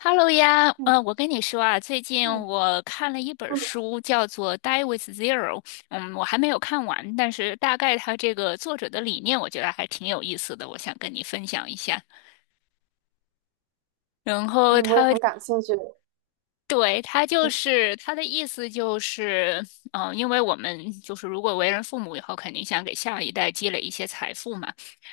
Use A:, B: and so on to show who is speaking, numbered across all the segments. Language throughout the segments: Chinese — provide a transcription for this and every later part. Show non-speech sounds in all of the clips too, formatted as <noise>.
A: Hello 呀，
B: 嗯，
A: 我跟你说啊，最近
B: 对，
A: 我看了一本
B: 嗯
A: 书，叫做《Die with Zero》，我还没有看完，但是大概它这个作者的理念，我觉得还挺有意思的，我想跟你分享一下。然后
B: 嗯，我也很感兴趣。
A: 对，
B: 嗯，
A: 他的意思就是，因为我们就是如果为人父母以后，肯定想给下一代积累一些财富嘛。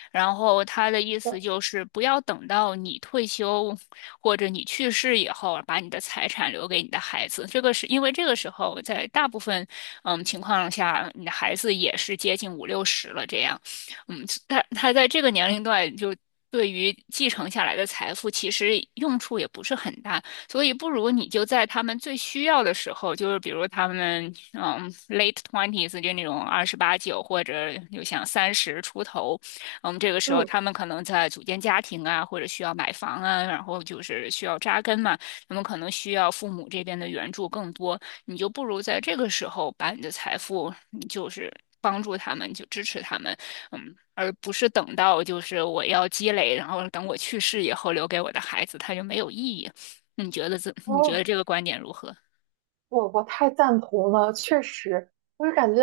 A: 然后他的意思
B: 对，
A: 就是，不要等到你退休或者你去世以后，把你的财产留给你的孩子。这个是因为这个时候，在大部分情况下，你的孩子也是接近五六十了这样。他在这个年龄段就。对于继承下来的财富，其实用处也不是很大。所以不如你就在他们最需要的时候，就是比如他们late twenties 就那种二十八九或者就像三十出头，这个时候
B: 嗯，
A: 他们可能在组建家庭啊，或者需要买房啊，然后就是需要扎根嘛，他们可能需要父母这边的援助更多，你就不如在这个时候把你的财富就是。帮助他们，就支持他们，嗯，而不是等到就是我要积累，然后等我去世以后留给我的孩子，他就没有意义。你觉得这 <laughs> 你觉得
B: 哦。
A: 这个观点如何？
B: 我太赞同了，确实，我就感觉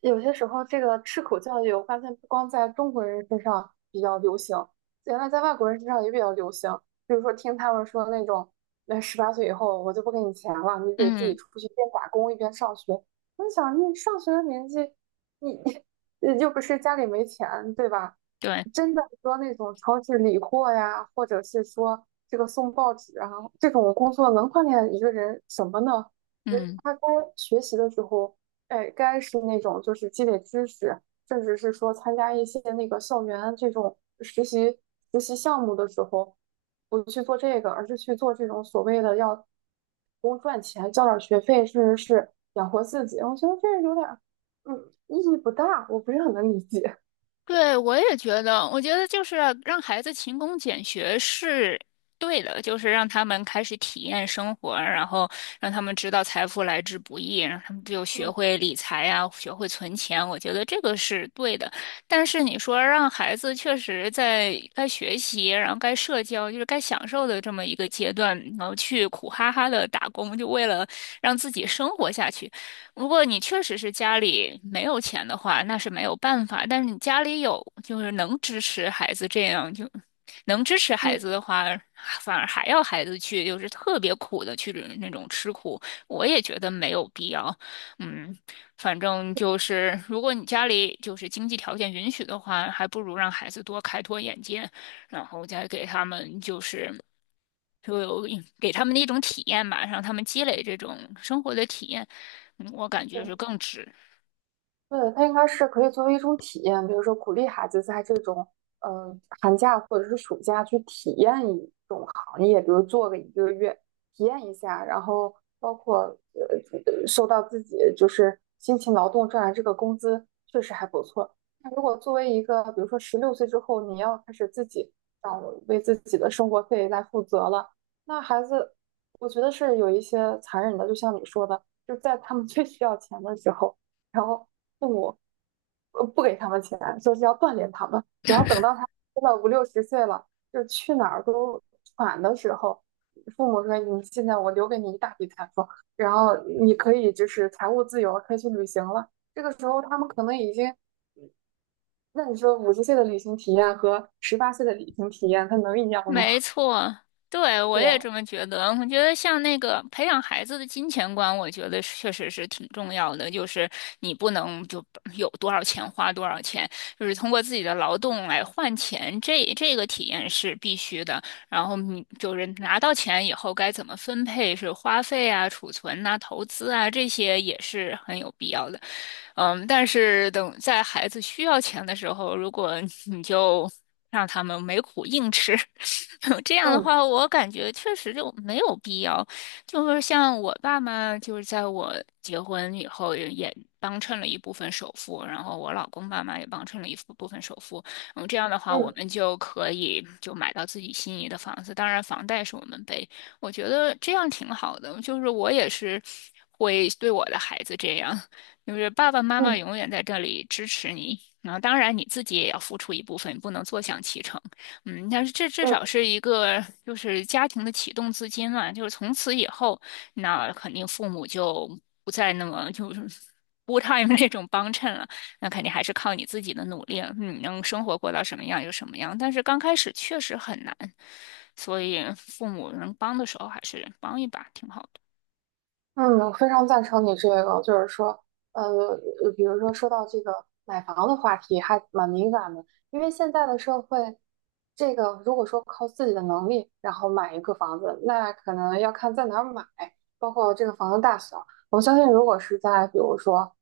B: 有些时候这个吃苦教育，我发现不光在中国人身上比较流行，原来在外国人身上也比较流行。比如说听他们说那种，那十八岁以后我就不给你钱了，你得自己
A: 嗯，
B: 出去边打工一边上学。我就想，你上学的年纪，你 <laughs> 又不是家里没钱，对吧？
A: 对，
B: 真的说那种超市理货呀，或者是说这个送报纸啊，这种工作能锻炼一个人什么呢？觉得
A: 嗯。
B: 他该学习的时候，哎，该是那种就是积累知识，甚至是说参加一些那个校园这种实习项目的时候，不去做这个，而是去做这种所谓的要工赚钱，交点学费，甚至是养活自己。我觉得这有点儿，意义不大，我不是很能理解。
A: 对，我也觉得，我觉得就是让孩子勤工俭学是对的，就是让他们开始体验生活，然后让他们知道财富来之不易，让他们就学
B: 嗯
A: 会理财呀，学会存钱。我觉得这个是对的。但是你说让孩子确实在该学习，然后该社交，就是该享受的这么一个阶段，然后去苦哈哈的打工，就为了让自己生活下去。如果你确实是家里没有钱的话，那是没有办法。但是你家里有，就是能支持孩子这样，就能支持孩
B: 嗯，
A: 子的话，反而还要孩子去，就是特别苦的去那种吃苦，我也觉得没有必要。嗯，反正就是，如果你家里就是经济条件允许的话，还不如让孩子多开拓眼界，然后再给他们就是。就有一给他们的一种体验吧，让他们积累这种生活的体验，我感觉是
B: 对。
A: 更值。
B: 对，它应该是可以作为一种体验，比如说鼓励孩子在这种呃寒假或者是暑假去体验一种行业，比如做个一个月，体验一下，然后包括受到自己就是辛勤劳动赚来这个工资确实还不错。那如果作为一个比如说16岁之后你要开始自己掌为自己的生活费来负责了，那孩子我觉得是有一些残忍的，就像你说的，就在他们最需要钱的时候。然后父母不给他们钱，说是要锻炼他们。然后等到他真的五六十岁了，就是去哪儿都喘的时候，父母说：“你现在我留给你一大笔财富，然后你可以就是财务自由了，可以去旅行了。”这个时候他们可能已经，那你说50岁的旅行体验和十八岁的旅行体验，它能一样吗？
A: 没错，对，我
B: 对
A: 也
B: 吧？
A: 这么觉得。我觉得像那个培养孩子的金钱观，我觉得是确实是挺重要的。就是你不能就有多少钱花多少钱，就是通过自己的劳动来换钱，这个体验是必须的。然后你就是拿到钱以后该怎么分配，是花费啊、储存呐、投资啊，这些也是很有必要的。但是等在孩子需要钱的时候，如果你就让他们没苦硬吃，<laughs> 这样的
B: 嗯，
A: 话，我感觉确实就没有必要。就是像我爸妈，就是在我结婚以后也帮衬了一部分首付，然后我老公爸妈也帮衬了一部分首付。这样的话，我
B: 嗯，
A: 们就可以就买到自己心仪的房子。当然，房贷是我们背，我觉得这样挺好的。就是我也是会对我的孩子这样，就是爸爸妈妈永
B: 嗯，
A: 远在这里支持你。然后，当然你自己也要付出一部分，不能坐享其成。但是这至
B: 嗯，
A: 少是一个就是家庭的启动资金嘛，就是从此以后，那肯定父母就不再那么就是 f u time <laughs> 那种帮衬了，那肯定还是靠你自己的努力了，你能生活过到什么样就什么样。但是刚开始确实很难，所以父母能帮的时候还是帮一把挺好的。
B: 嗯，我非常赞成你这个，就是说，比如说说到这个买房的话题，还蛮敏感的，因为现在的社会，这个如果说靠自己的能力，然后买一个房子，那可能要看在哪儿买，包括这个房子大小。我相信，如果是在比如说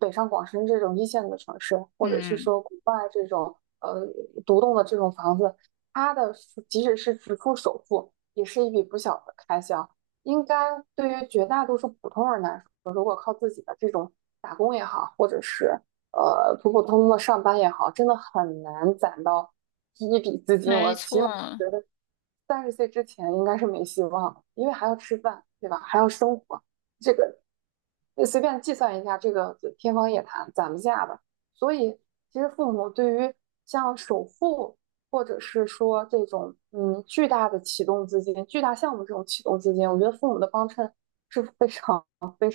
B: 北上广深这种一线的城市，或者是
A: 嗯，
B: 说国外这种独栋的这种房子，它的即使是只付首付，也是一笔不小的开销。应该对于绝大多数普通人来说，如果靠自己的这种打工也好，或者是普普通通的上班也好，真的很难攒到第一笔资金。
A: 没
B: 我起码
A: 错，
B: 30岁之前应该是没希望，因为还要吃饭，对吧？还要生活，这个随便计算一下，这个天方夜谭，攒不下的。所以，其实父母对于像首付，或者是说这种巨大的启动资金、巨大项目这种启动资金，我觉得父母的帮衬是非常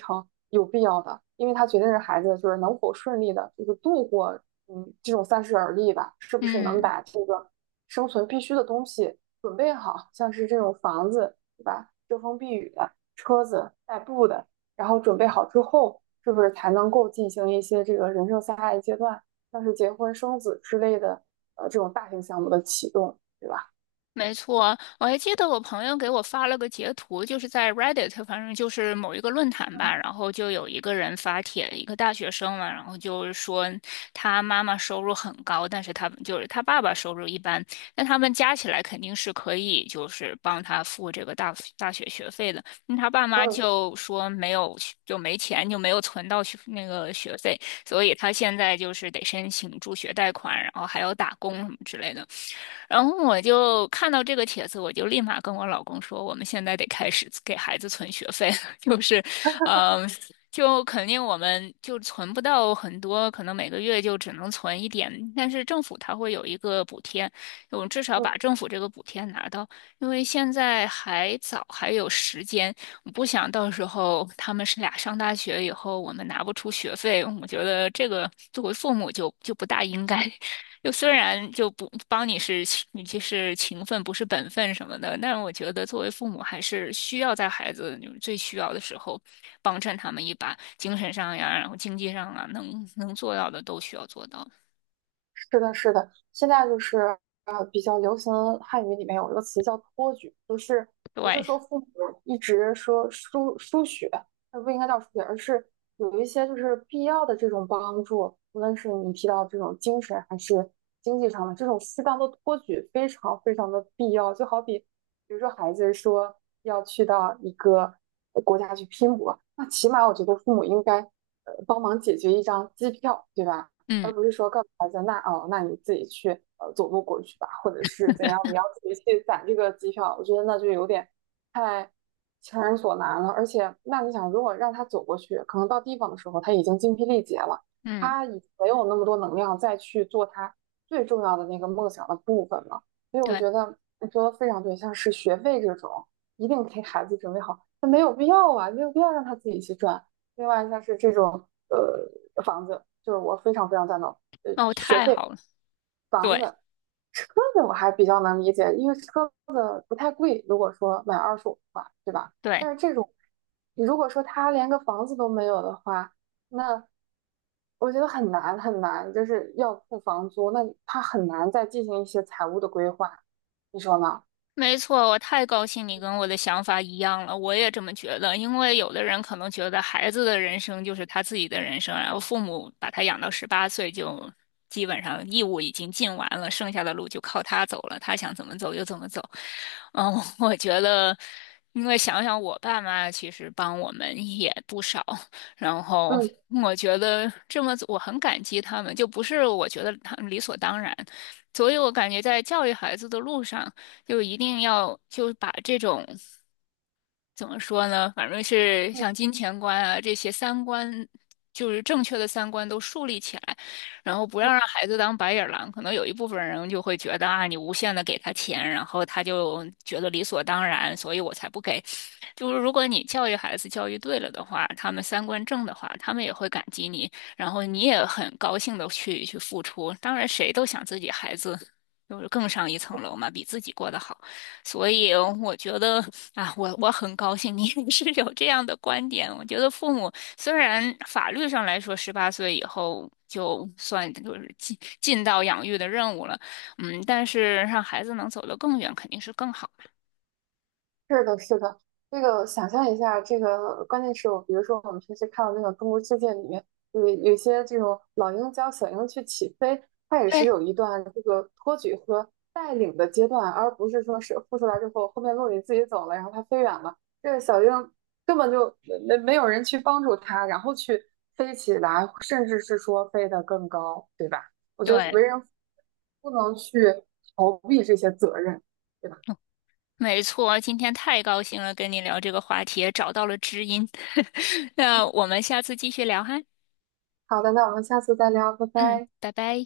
B: 啊，有必要的，因为它决定着孩子就是能否顺利的，就是度过这种三十而立吧，是不是能
A: 嗯。
B: 把这个生存必须的东西准备好，像是这种房子，对吧？遮风避雨的，车子代步的，然后准备好之后，是不是才能够进行一些这个人生下一阶段，像是结婚生子之类的，这种大型项目的启动，对吧？
A: 没错，我还记得我朋友给我发了个截图，就是在 Reddit，反正就是某一个论坛吧，然后就有一个人发帖，一个大学生嘛，然后就是说他妈妈收入很高，但是他就是他爸爸收入一般，那他们加起来肯定是可以就是帮他付这个大学学费的。那他爸妈
B: 嗯，
A: 就说没有就没钱，就没有存到学那个学费，所以他现在就是得申请助学贷款，然后还要打工什么之类的。然后我就看到这个帖子，我就立马跟我老公说，我们现在得开始给孩子存学费了，<laughs> 就是，嗯、就肯定我们就存不到很多，可能每个月就只能存一点，但是政府它会有一个补贴，我们至少把
B: 嗯，
A: 政府这个补贴拿到，因为现在还早，还有时间，我不想到时候他们是俩上大学以后，我们拿不出学费，我觉得这个作为父母就不大应该。就虽然就不帮你是你就是情分不是本分什么的，但是我觉得作为父母还是需要在孩子就是最需要的时候帮衬他们一把，精神上呀，然后经济上啊，能做到的都需要做到。
B: 是的，是的，现在就是比较流行汉语里面有一个词叫托举，就是不是
A: 对，
B: 说父母一直说输血，那不应该叫输血，而是有一些就是必要的这种帮助，无论是你提到这种精神还是经济上的这种适当的托举，非常非常的必要。就好比比如说孩子说要去到一个国家去拼搏，那起码我觉得父母应该帮忙解决一张机票，对吧？
A: 嗯
B: 而不是说告诉孩子，那哦，那你自己去走路过去吧，或者是怎样，你要自己去攒这个机票，我觉得那就有点太强人所难了。而且，那你想，如果让他走过去，可能到地方的时候他已经精疲力竭了，
A: 嗯，
B: 他已没有那么多能量再去做他最重要的那个梦想的部分了。所以我
A: 对，
B: 觉得你说的非常对，像是学费这种，一定给孩子准备好，那没有必要啊，没有必要让他自己去赚。另外像是这种房子，就是我非常非常赞同。
A: 哦，
B: 学
A: 太
B: 费、
A: 好了，
B: 房
A: 对
B: 子、车子我还比较能理解，因为车子不太贵，如果说买二手的话，对吧？
A: 对。
B: 但是这种如果说他连个房子都没有的话，那我觉得很难很难，就是要付房租，那他很难再进行一些财务的规划，你说呢？
A: 没错，我太高兴你跟我的想法一样了，我也这么觉得。因为有的人可能觉得孩子的人生就是他自己的人生，然后父母把他养到十八岁就基本上义务已经尽完了，剩下的路就靠他走了，他想怎么走就怎么走。嗯，<laughs> 我觉得，因为想想我爸妈其实帮我们也不少，然后
B: 嗯，
A: 我觉得这么我很感激他们，就不是我觉得他们理所当然。所以我感觉在教育孩子的路上，就一定要就把这种怎么说呢，反正是像金钱观啊这些三观，就是正确的三观都树立起来，然后不要让孩子当白眼狼。可能有一部分人就会觉得啊，你无限的给他钱，然后他就觉得理所当然，所以我才不给。就是如果你教育孩子教育对了的话，他们三观正的话，他们也会感激你，然后你也很高兴的去付出。当然，谁都想自己孩子就是更上一层楼嘛，比自己过得好。所以我觉得啊，我我很高兴你也是有这样的观点。我觉得父母虽然法律上来说，十八岁以后就算就是尽到养育的任务了，但是让孩子能走得更远，肯定是更好嘛。
B: 是的，是的，这个想象一下，这个关键是我，比如说我们平时看到那个《中国世界》里面，有些这种老鹰教小鹰去起飞，它也是
A: 对，
B: 有一段这个托举和带领的阶段，而不是说是孵出来之后，后面落你自己走了，然后它飞远了，这个小鹰根本就没有人去帮助它，然后去飞起来，甚至是说飞得更高，对吧？我觉得
A: 对，
B: 为人父不能去逃避这些责任，对吧？
A: 嗯没错。今天太高兴了，跟你聊这个话题，也找到了知音。<laughs> 那我们下次继续聊哈。
B: 好的，那我们下次再聊，拜
A: 嗯，
B: 拜。
A: 拜拜。